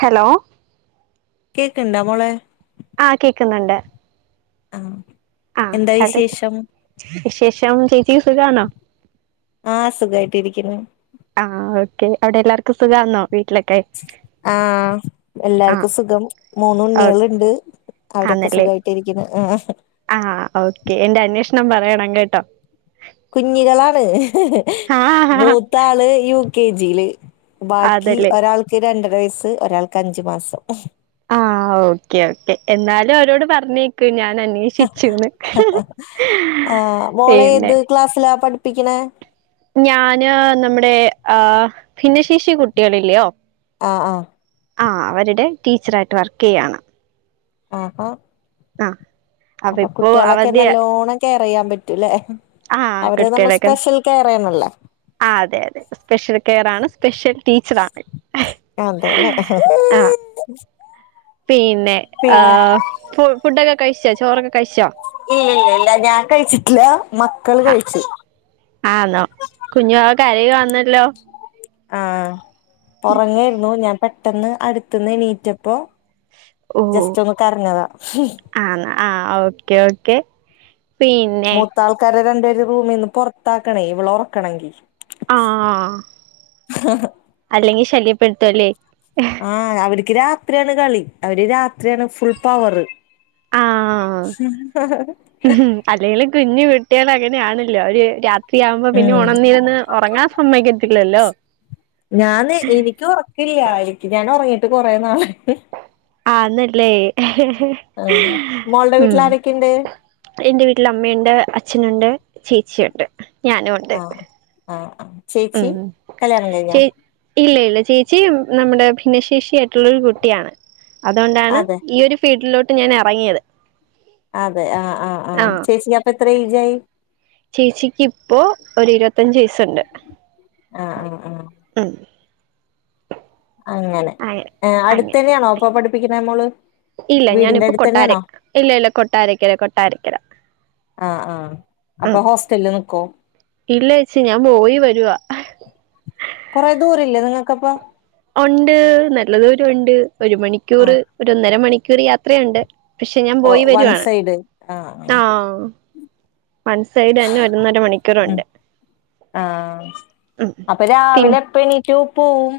Hello cake ഇണ്ടാ മോളെ ആഹ് കേക്ക്ന്ന്ണ്ട് അഹ് ആഹ് അത് വിശേഷം ചേച്ചിക്ക് സുഖണോ ആഹ് സുഖയിട്ട് ഇരിക്ക്ന്ന് ആഹ് ഓക്കെ അവിടെ എല്ലാവർക്കും സുഖന്നോ വീട്ടിലൊക്കെ ആഹ് ആ എല്ലാർക്കും സുഖം മൂന്ന് ഓ ഉണ്ണിള്ണ്ട് അവരൊക്കെ സുഖയി ട്ട് ഇരിക്ക്ന്ന് ആഹ് ഓക്കെ എന്റെ അന്വേഷണം പറയണം കേട്ടോ കുഞ്ഞികളാണ് ആ മൂത്താള് യു കെ ജിയില് ബാക്കി അതല്ലേ ഒരാൾക്ക് രണ്ടര വയസ്സ് ഒരാൾക്ക് അഞ്ച് മാസം ആഹ് ഓക്കേ ഓക്കേ എന്നാലും അവരോട് പറഞ്ഞേ ക്ക് ഞാൻ അന്വേഷിച്ചുന്ന് ആഹ് മോളെ പിന്നെ ഏത് ക്ലാസ്സില പഠിപ്പിക്കണ ഞാന് നമ്മുടെ ആഹ് ഭിന്നശേഷി കുട്ടികളില്ലയോ ആഹ് ആഹ് ആഹ് അവരുടെ ടീച്ചറായിട്ട് വർക്ക് ചെയ്യുകയാണ് ആഹോ അപ്പൊ ഇപ്പോ കുട്ടികളൊക്കെ അവധി നല്ലൊനെ കെയർ ചെയ്യാൻ പറ്റൂല്ലെ ആ അവരെ നമ്മൾ സ്പെഷ്യൽ കെയർ ചെയ്യണല്ലോ ആഹ് അതെ അതെ സ്പെഷ്യൽ കെയർ ആണ് സ്പെഷ്യൽ ടീച്ചറാണ്. അതെല്ലേ ആ പിന്നെ ഫ ഫുഡൊക്കെ കഴിച്ചോ ചോറൊക്കെ കഴിച്ചോ? ഇല്ലല്ല ഇല്ല ഞാൻ കഴിച്ചിട്ടില്ല മക്കള് ആ കഴിച്ചു ആന്നോ കുഞ്ഞുവാവ കരായുകന്നല്ലോ ആഹ് ഓറേങ്ങായിരുന്നു ഞാൻ പെട്ടന്ന് അടുത്തന്ന് എണീറ്റപ്പോ ജസ്റ്റ് ഒന്ന് കരഞ്ഞതാ ആന്നോ ആഹ് ഓക്കെ ഓക്കെ പിന്നെ ത്ത ആൾക്കാരെ രണ്ടുപേരെ റൂമിൽ നിന്ന് പുറത്താക്കണേ ഇവളെ ഉറക്കണെങ്കിൽ ആ ആഹ അല്ലെങ്കിൽ ശല്യപ്പെടുത്തും അല്ലേ ആഹ് അവർക്ക് രാത്രിയാണ് കളി അവര് രാത്രിയാണ് ഫുൾ പവറ് ഉ ഉ അല്ലെങ്കിലും കുഞ്ഞ് കുട്ടിയൾ അങ്ങനെ ആണല്ലോ അവര് രാ ത്രി ആവുമ്പോ പിന്നെ ഉം ഉണർനിരന്ന് ഉറങ്ങാൻ സമ്മതിക്കത്തില്ലല്ലോ ഇല്ലായിരിക്ക് ഞാൻ ഉറങ്ങിയിട്ട് കുറേ നാളായി ആന്നല്ലേ ആ മോളുടെ വീട്ടിൽ ഉം ആരൊക്കെയുണ്ട്? എന്റെ വീട്ടില് അമ്മയുണ്ട് അച്ഛനുണ്ട് ചേച്ചിയുണ്ട് ഞാനും ഉണ്ട് ആഹ് ആഹ് ചേച്ചി ഉം കല്യാണം കഴിഞ്ഞോ? ചേ ഇല്ല ഇല്ല ചേച്ചിയ നമ്മുടെ ഭിന്നശേഷി ആയിട്ടുള്ളൊരു കുട്ടിയാണ് അതുകൊണ്ടാണ് അതെ ഈ ഒരു ഫീൽഡിലോട്ട് ഞാൻ ഇറങ്ങിയത് അതെ ആഹ് ആഹ് ആ ആഹ്, ചേച്ചിക്ക് അപ്പൊ എത്ര ഏജ് ആയി? ചേച്ചിക്ക് ഇപ്പോ ഒരു ഇരുപത്തഞ്ചു വയസ്സുണ്ട് ആഹ് ആഹ് ആഹ് ഉം അങ്ങനെ ഏ അടുത്ത തന്നെയാണോ അപ്പൊ പഠിപ്പിക്കണ മോള് ഇല്ല വീടിന്റെ ഞാനിപ്പോ കൊട്ടാര അടുത്തന്നെയാണോ ഇല്ല ഇല്ല കൊട്ടാരക്കര കൊട്ടാരക്കര ആഹ് ആഹ് അപ്പൊ ആഹ് ഹോസ്റ്റലില് നിക്കോ ഇല്ല ചേച്ചി ഞാൻ പോയി വരുവാ കൊറെ ദൂര ഇല്ലേ നിങ്ങൾക്കപ്പോ ഉണ്ട് നല്ല ദൂരം ഉണ്ട് ഒരു മണിക്കൂർ ഒര് ആഹ് ഒന്നര മണിക്കൂർ യാത്രയുണ്ട് പക്ഷെ ഞാൻ പോയി ഓഹ് വൺ വരുവാണ് സൈഡ് ആഹ് ആഹ് ആഹ് സൈഡ് തന്നെ ഒന്നര ഉം മണിക്കൂറുണ്ട് ആഹ് ഉം പിന്നെ റ്റൊ പോവും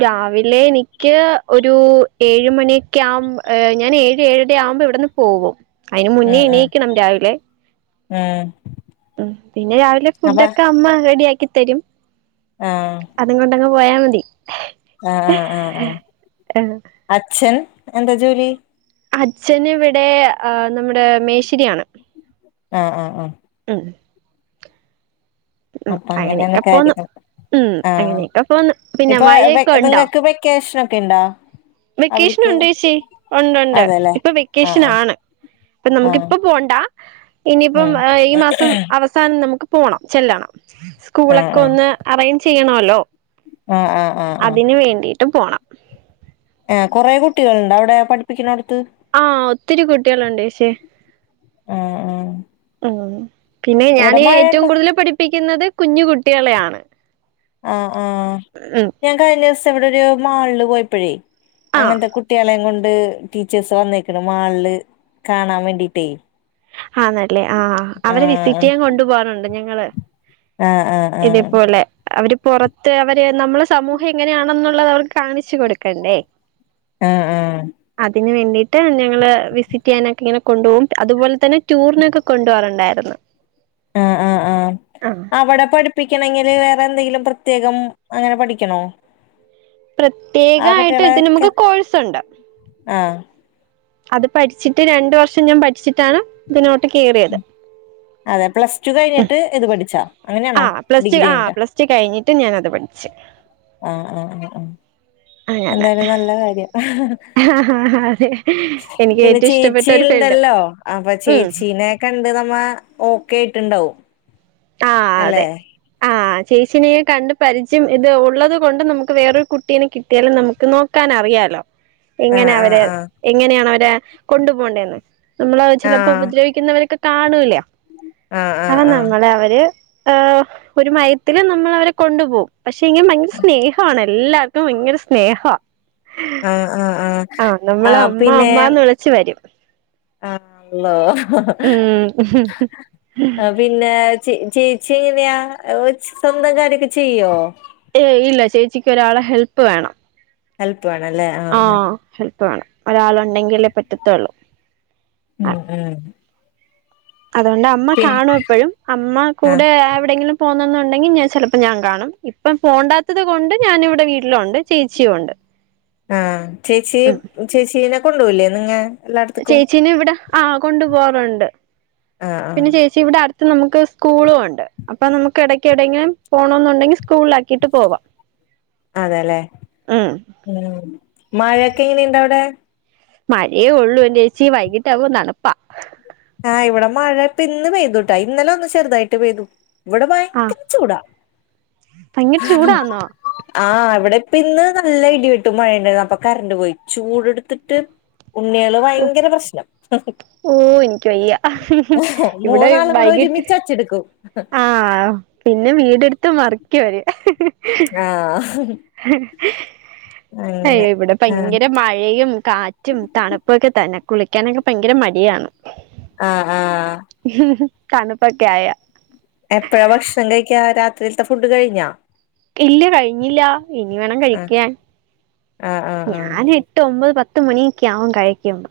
രാവിലെ എനിക്ക് ഒരു ഏഴ് മണിയൊക്കെ ആവുമ്പ ഞാൻ ഏഴ് ഏഴര ആവുമ്പോ ഇവിടുന്ന് പോകും അതിന് മുന്നേ എണീക്കണം രാവിലെ ആഹ് ഉം പിന്നെ രാവിലെ ഫുഡൊക്കെ അമ്മ റെഡിയാക്കി തരും ആഹ് അതുകൊണ്ടങ്ങ് പോയാ മതി ആഹ് ആഹ് ആഹ് ആഹ് അച്ഛൻ എന്താ ജോലി? അച്ഛന് ഇവിടെ നമ്മുടെ മേശിരിയാണ് ആഹ് ആഹ് ആഹ് ഉം ഉ അപ്പൊ അങ്ങനെയാണ് അങ്ങനെക്കെ പോന്ന് കാര്യങ്ങൾ ഉം ആഹ് അങ്ങനെയൊക്കെ പോന്ന് പിന്നെ ഇപ്പൊ വെ മഴയൊക്കെ ഉണ്ടോ? നിങ്ങക്ക് വെക്കേഷനൊക്കെ ഇണ്ടോ വെക്കേഷൻ അവര്ക്ക് ഉണ്ട് ചേച്ചി ഉണ്ടുണ്ട് അതെല്ലേ ഇപ്പൊ ആഹ് വെക്കേഷൻ ആഹ് ആണ് ഇപ്പൊ ആഹ് നമുക്കിപ്പ പോണ്ട ഉം ഇനിയിപ്പം ഈ മാസം അവ- സാനം നമുക്ക് പോണം ചെല്ലണം ആഹ് സ്കൂളൊക്കെ ആഹ് ഒന്ന് അറേഞ്ച് ചെയ്യണല്ലോ ആഹ് ആഹ് ആഹ് ആഹ് അതിന് വേണ്ടിട്ടും പോണം ഏഹ് കുറെേ കുട്ടികളുണ്ടോ? അവിടെ പഠിപ്പിക്കണ അടുത്ത് ആഹ് ഒത്തിരി കുട്ടികളുണ്ട് ചേച്ചേ ആഹ് ആഹ് ഉം പിന്നെ ഞാൻ ഇവിടെ ഏറ്റവും മഴയുണ്ടോ കൂടുതൽ പഠിപ്പിക്കുന്നത് കുഞ്ഞു കുട്ടികളെയാണ് ആഹ് ആഹ് ഉം ഞാൻ കഴിഞ്ഞ ദിവസം ഇവിടെ ഒരു മാളില് പോയപ്പോഴേ ആഹ് അങ്ങനത്തെ കു- ട്ടികളേം കൊണ്ട് ടീച്ചേഴ്സ് വന്നേക്കണ്‌ മാളില് കാണാൻ വേണ്ടീട്ടേ ആന്നല്ലേ ആഹ് അവരെ വിസിറ്റ് ആഹ് ചെയ്യാൻ കൊണ്ടു പോവാറുണ്ട് ഞങ്ങള് ആഹ് ആഹ് ആഹ് ആഹ് ഇതേപോലെ അവര് പുറത്ത് അവര് നമ്മളെ സമൂഹം എങ്ങനെയാണെന്നുള്ളത് അവർക്ക് കാണിച്ചു കൊടുക്കണ്ടേ ആഹ് ആഹ് അതിന് വേണ്ടിട്ട് ട്ട് ഞങ്ങള് വിസിറ്റ് ചെയ്യാനൊക്കെ ഇങ്ങനെ കൊണ്ടുപോകും അതുപോലെ തന്നെ ടൂറിനൊക്കെ കൊണ്ടു പോവാറുണ്ടായിരുന്നു ആഹ് ആഹ് ആഹ് അവിടെ പഠി- പ്പിക്കണമെങ്കില് വേറെ എന്തെങ്കിലും പ്രത്യേകം അങ്ങനെ പഠിക്കണോ? ആ പ്രത്യേകമായിട്ട് ഇതിന് കുട്ടികളെക്കെ നമുക്ക് കോഴ്സുണ്ട് ആഹ് അത് പഠിച്ചിട്ട് രണ്ട് വർഷം ഞാൻ പഠിച്ചിട്ടാണ് ഇങ്ങോട്ട് കയറിയത് അതെ പ്ലസ് ടു കഴിഞ്ഞിട്ട് ഇത് പഠിച്ചാ അങ്ങനെയാണോ ആഹ് പ്ലസ് ടു ഡിഗ്രി ആഹ് കഴിഞ്ഞിട്ടാ പ്ലസ് ടു കഴിഞ്ഞിട്ട് ഞാനത് പഠിച് ആഹ് ആഹ് ആഹ് എന്തായാലും നല്ല കാര്യം ആഹ് പിന്നെ ചേച്ചി യു ഫീൽഡ് ണ്ടല്ലോ അപ്പൊ ഉം ചേച്ചീനെ കണ്ട് നമ്മ ഓക്കെ ആയിട്ടുണ്ടാവും ആഹ് അതെ [inaudible] ആ ചേച്ചിനെയും കണ്ട് പരിചയം ഇത് ഉള്ളത് കൊണ്ട് നമുക്ക് വേറൊരു കുട്ടീനെ കിട്ടിയാലും നമുക്ക് നോക്കാനറിയാലോ [inaudible] എങ്ങനെ ആഹ് അവരെ എങ്ങനെയാണ് അവരെ കൊണ്ടു പോണ്ടതെന്ന് നമ്മള് ആഹ് ചിലപ്പോ ഉപദ്രവിക്കു ന്നവരൊക്കെ കാണൂലെ ആഹ് നമ്മളെ അവര് ഏഹ് ഒരു മയത്തി മയത്തിൽ നമ്മൾ അവരെ കൊണ്ടുപോകും പക്ഷെങ്കി ഭയങ്കര സ്നേഹണ് എല്ലാവർക്കും ഭയങ്കര സ്നേഹ ആഹ് ആഹ് ആഹ് ആഹ് നമ്മളെ ആഹ് അമ്മ അമ്മന്ന് വിളിച്ച് വരും അള്ളാഹ് ഉം ആഹ് പിന്നെ ചേ ചേച്ചി എങ്ങനെയാ [unintelligible] സ്വന്തം കാര്യൊക്കെ ചെയ്യോ ഏയ് ഇല്ല ചേച്ചിക്ക് ഒരാളെ ഹെൽപ്പ് വേണം ഹെൽപ്പ് വേണം അല്ലേ ആഹ് ആഹ് പ്പ് വേണം ഒരാൾ ഉണ്ടെങ്കിലേ പറ്റത്തുള്ളൂ ഉം ആ ഉം അതുകൊണ്ട് അമ്മ പിൻ കാണും എപ്പോഴും അമ്മ ആഹ് കൂടെ എവിടെങ്കിലും പോന്നന്നുണ്ടെങ്കിൽ ഞാൻ ചിലപ്പോം ഞാൻ കാണും ഇപ്പം പോണ്ടാത്തത് കൊണ്ട് ഞാൻ ഇവിടെ വീട്ടിലുണ്ട് ചേച്ചിയുമുണ്ട്. ആഹ് ചേച്ചി ചേച്ചീനെ കൊണ്ടുപോവില്ലേ നിങ്ങ എല്ലായിടത്തേക്കും ചേച്ചീന ഇവിടെ ആഹ് കൊണ്ടു പോവാറുണ്ട് ആഹ് ആഹ് പിന്നെ ചേച്ചി ഇവിടെ അടുത്ത് നമുക്ക് സ്കൂളും ഉണ്ട് അപ്പൊ നമുക്ക് ഇടയ്ക്കെടെങ്കിലും പോണം എന്നുണ്ടെങ്കിൽ സ്കൂളിലാക്കിയിട്ട് പോവാം അതെല്ലേ ഉം. ഉം മഴയൊക്കെ എങ്ങനെയുണ്ട് അവിടെ മഴേ ഒള്ളൂ എന്റെ ചേച്ചി വൈകിട്ടാവ് തണുപ്പാ ആഹ് ഇവിടെ മഴ ഇപ്പ. ഇന്ന് പെയ്തുട്ടാ ഇന്നലെ ഒന്ന് ചെറുതായിട്ട് പെയ്തു ഇവിടെ ആ ഭയങ്കരം ചൂടാ ഭയങ്കര ഹമ്മ്‌ ചൂടാന്നോ ആ ഇവിടെ ഇപ്പ ഇന്ന് നല്ല ഇടി വെട്ടും മഴയു ണ്ടന്ന് അപ്പൊ കറണ്ട് പോയി ചൂടെടുത്തിട്ട് ഉണ്ണി ആള് ഓ വയങ്കരം പ്രശ്നം ഓ എനിക്ക് വയ്യ ഇവിടെ വൈകിട്ട് ചെടുക്കും ആഹ് പിന്നെ വീടെടുത്ത് മറിക്കും അവര് ആഹ് അങ്ങനെ അയ്യോ ഇവിടെ ആഹ് ഭയങ്കര മഴയും കാറ്റ് കാറ്റും തണുപ്പൊക്കെ തന്നെ കുളിക്കാനൊക്കെ ഭയങ്കര മടിയാന്ന് ആഹ് ആഹ് തണുപ്പൊക്കെ ആയാ എപ്പഴാ ഭക്ഷണം കഴിക്കാ രാത്രിയിലത്തെ ഫുഡ് കഴിഞ്ഞോ ഇല്ല കഴിഞ്ഞില്ല ഇനി വേണം ആഹ് കഴിക്കാൻ ആഹ് ആഹ് ആഹ് ഞാന് എട്ട് എട്ട് ഒമ്പത് പത്ത് മണിഒക്കെആവും കഴിക്കു ബെ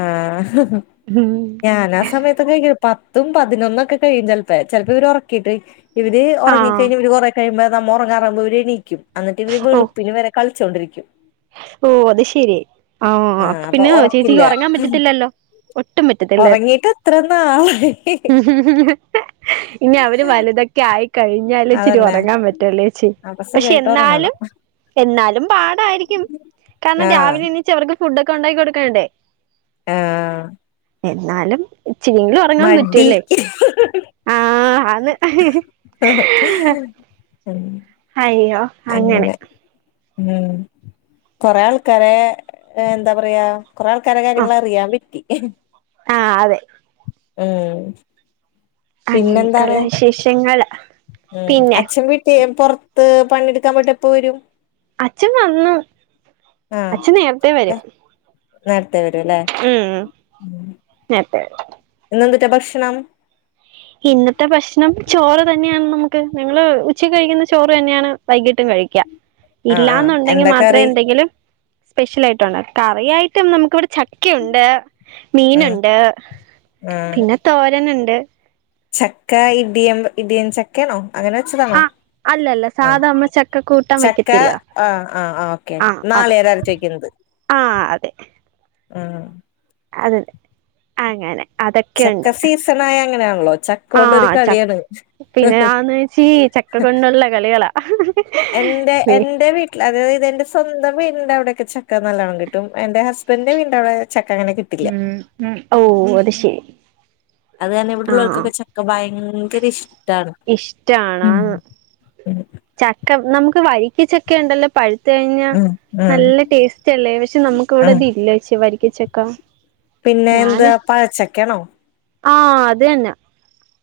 ആഹ് ഉം ഞാൻ ആ സമയത്തൊക്കെ കഴിക്കും പത്തും പതിനൊന്നും ഒക്കെ കഴിയും ചിലപ്പ ചിലപ്പോ ഇവർ ഉറക്കിയിട്ട് കഴി ഇവര് ആ ഉറങ്ങിക്കഴിഞ്ഞ ഇവര് കൊറ കഴിയുമ്പോ നമ്മ ഉറങ്ങാറുവുമ്പോ ഇവര് എണീക്കും എന്നിട്ട് ഇവര് ഓ വെളുപ്പിന് വരെ കളിച്ചോണ്ടിരിക്കും ഓ അത് ശെരി ആ അപ്പ ആഹ് അപ്പൊ പിന്നെ ചേച്ചിക്ക് ഒറക്കില്ല ഉറങ്ങാൻ പറ്റത്തില്ലല്ലോ ഒട്ടും പറ്റത്തില്ലേ ഒറങ്ങീട്ട് എത്ര നാളായി ഇനി അവര് വലുതൊക്കെ ക്യായി കഴിഞ്ഞാലേ ഇച്ചിരി അതന്നെ ഉറങ്ങാൻ പറ്റല്ലേച്ചി അപ്പൊ പക്ഷെ സുഖായിട്ട് ഒറങ്ങണം എന്നാലും എന്നാലും പാടായിരിക്കും കാരണം ആഹ് രാവിലെ എണീച്ച് അവർക്ക് ഫുഡൊക്കെ ഉണ്ടാക്കി കൊടുക്കണ്ടേ ആഹ് എന്നാലും ഇച്ചരിയെങ്കിലും ഒറങ്ങാൻ മടി പറ്റുല്ലേ ആഹ് ആന്ന് ഉം അങ്ങനെ ഉം കൊറെ ആൾക്കാരെ എന്താ പറയാ കൊറേ ആൾക്കാരെ കാര്യങ്ങൾ അറിയാൻ പറ്റി ആഹ് അതെ ഏഹ് പിന്നെന്താണ് അങ്ങനെയൊക്കെയുള്ള വിശേഷങ്ങള് ഉം പിന്നെ അച്ഛൻ വീട്ടിയെ പൊർ ത്ത് പണിയെടുക്കാൻ പോയിട്ട് എപ്പ വരും അച്ഛൻ വന്നു അച്ഛൻ നേറത്തെ വരും നേരത്തേ വരുലേ ഉം നേരത്തെ വരും ഇന്ന് എന്തു റ്റാ ഭക്ഷണം ഇന്നത്തെ ഭഷ്ണം ചോറ് തന്നെയാണ് നമുക്ക് ഞങ്ങള് ഉച്ച കഴിക്കുന്ന ചോറ് തന്നെയാണ് വൈകിട്ടും കഴിക്യ. ആഹ് ആഹ് ഇല്ലന്നുണ്ടെങ്കി എന്താ മാത്രേ കറി എന്തെങ്കിലും സ്പെഷ്യലായിട്ടുണ്ടാക്ക കറിയായിട്ടും നമുക്ക് ഇവിടെ ചക്കുയുണ്ട് ഉം മീന്ണ്ട് ആഹ് പിന്നെ തോരന് ഇണ്ട് ചക്ക ഇഡിയം ഇഡിയൻ ചക്കെണോ അങ്ങനെ വെച്ചതാണോ ആ അല്ലല്ല ആഹ് സാധാ നമ്മൾ ചക്ക കൂട്ടാൻ ചക്ക വെക്കത്തില്ല ആഹ് ആഹ് ഓക്കെ നാളികേരം അരച്ചോയ്ക്കുന്നത് ആഹ് അതെ ആഹ് അതല്ലെ അങ്ങനെ അതൊക്കെയുണ്ട് ചക്ക സീസണായ അങ്ങനെണല്ലോ ചക്കൊണ്ടൊരു കളിയാണ്. പിന്നെആന്ന് വെച്ചീ ചക്കകൊണ്ടുള്ള കളികളാ വി ക്ലവ് അതയത് എന്റെ സ്വന്തം വീടിന്റെ അവിടെയൊക്കെ ചക്ക നല്ലോണം കിട്ടും. എന്റെ ഹസ്ബന്റിന്റെ വീടിന്റെവിടെ ചക്ക അങ്ങനെ കി ഉം ഉ ഓഹ് അത് ശരി. അത് തന്നെ ആ ഇവിടെള്ളോൽക്കൊക്കെ ചക്ക ഭയങ്കര ഇഷ് ഇഷ്ടാണോന്ന്, ഉം ചക്ക നമുക്ക് വൈ ഈ ചക്കയിണ്ടല്ലോ പഴുത്ത് കഴിഞ്ഞാ ഉം ഉം നല്ല ടേസ്റ്റ്ല്ലേ. പക്ഷെ നമ്മക്ക്തിവിടെ ഉം ഇല്ലേച്ചിയെ വരിക്കച്ചക്ക. പിന്നെ എന്താ പഴച്ചക്കെണോ? ആഹ് അത്‌ തന്നെ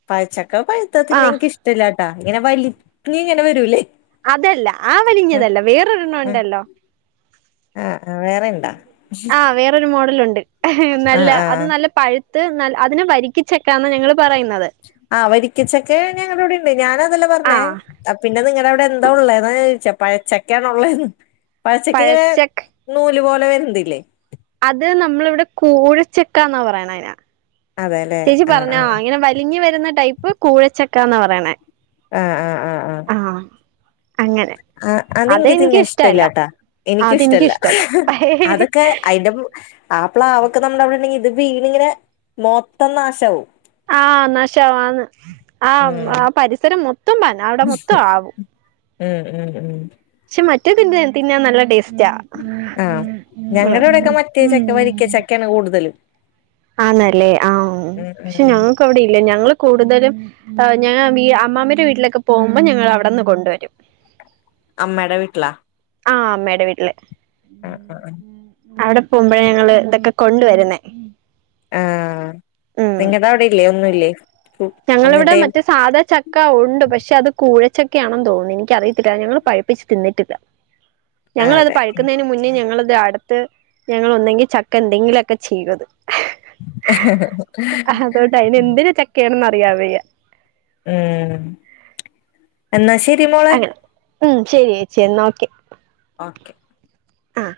പഴച്ചക്ക പഴുത്തത് ആ തിന്നാ ഇൻക് ഇഷ്ടല്ലാട്ടാ. ഇങ്ങനെ വലിഞ്ഞ്ങ്ങനെ വരൂല്ലേ. അതല്ല, ആ വലിഞ്ഞതല്ല വേറൊരെണ്ണം ആഹ് ഉണ്ടല്ലോ. ആഹ് ആ വേറെ ഇണ്ടാ? ആഹ് വേറൊരു മോഡലുണ്ട് നല്ല ആഹ് അത് ആഹ് നല്ല പഴു ത്ത് നൽ അതിനെ വരിക്കച്ചക്കാന്ന ഞങ്ങള് പറയുന്നത്. ആഹ് വരിക്കച്ചക്ക ഞങ്ങളിവിടെ ഇണ്ട്. ഞാനതെല്ല ആ പറഞ്ഞേ. അ പിന്നെ നിങ്ങടവിടെ എന്താ ഉള്ളെത് ചെ പഴച്ചക്കെണോ ഉള്ളെന്ന്. പഴച്ചക്കങ്ങനെ പഴച്ചക്ക നൂല് പോലെ വര്ന്തില്ലേ അത് നമ്മളിവിടെ കൂഴച്ചക്കാന്നാ പറയിണയിന്. അതെല്ലേ ചേച്ചി ആ ആ പറഞ്ഞാ ഇങ്ങനെ വലിഞ്ഞ് വരുന്ന ടൈപ്പ് കൂഴച്ചക്കാന്നാ പറയ്ണേ. ആഹ് ആഹ് ആഹ് അങ്ങനെ ആ, അതിൻക് അതെനിക്ക് തിന്നാൻ ഇഷ്ടല്ല ഇഷ്ടല്ലാട്ടാ. എനിക്കും ഇഷ്ടല്ല. അതെനിക്കിഷ്ടല്ല അതൊക്കെ അയിന്റെ പ്ലൂ ആ പ്ലാവൊക്കെ നമ്മളവിടെണ്ടെങ്കി ഇത് വീണ് ഇങ്ങനെ മൊത്തം നാശാവും. ആഹ് നാശാവും ആന്ന്. ആ ഉം ആ പരിസരം മൊത്തം പരന്ന് അവിടെ മൊത്തം ആവും. ഉം ഉം ഉം ക്ഷെ മറ്റേതിന്റെ തിന്നാൻ നല്ല ടേസ്റ്റാ. ആഹ്, ഞങ്ങടിവിടെക്കെ മറ്റേ ചക്ക വരിക്ക ഉം ചക്കേണ് കൂടുതലും. ആന്നല്ലേ ആഹ് ഉം ഉം പക്ഷെ ഉം ഞങ്ങൾക്ക് അവിടെയില്ല ഞങ്ങള് കൂടുതലും ഏഹ് ഞാൻ ബീ അമ്മാമന്റെ വീട്ടിലൊക്കെ പോകുമ്പം ഞങ്ങൾ അവിടെന്ന് കൊണ്ട് വരും. അമ്മയുടെ വീട്ടിലാ? ആഹ് അമ്മയുടെ വീട്ടില്. ആ ആ ആ അവിടെ പോകുമ്പോഴ ഞങ്ങള് ഇതൊക്കെ കൊണ്ടുവരുന്നേ. ആഹ്, ഉം നിങ്ങട അവിടെല്ലേ ഒന്നുല്ലേ? ഞങ്ങളിവിടെ ഒന്നിന്റെയും മറ്റേ സാധാച്ചക്ക ഉണ്ട് പക്ഷെ അത് കൂഴച്ചക്കയാണെന്ന് തോന്നുന്നു. എനിക്ക അറിയത്തില്ല ഞങ്ങള് പഴിപ്പിച്ച് തിന്നിട്ടില്ല. ആ ഞങ്ങളത് അതെ പഴുക്കുന്നതിന് മുന്നേ ഞങ്ങളത് അടുത്ത് ഞങ്ങൾ ഒന്നെങ്കി ചക്ക എന്തെങ്കിലൊക്കെ ചെയ്തത്. [unintelligible] അയിന് എന്തിര്ചക്കേണെന്ന് അറിയാവയ്യ. ഉം, എന്നാ ശരി മോളെ. അങ്ങനെ ഉം, ശരിയേച്ചിയെ എന്നാ ഓക്കെ. ഓക്കെ ആഹ്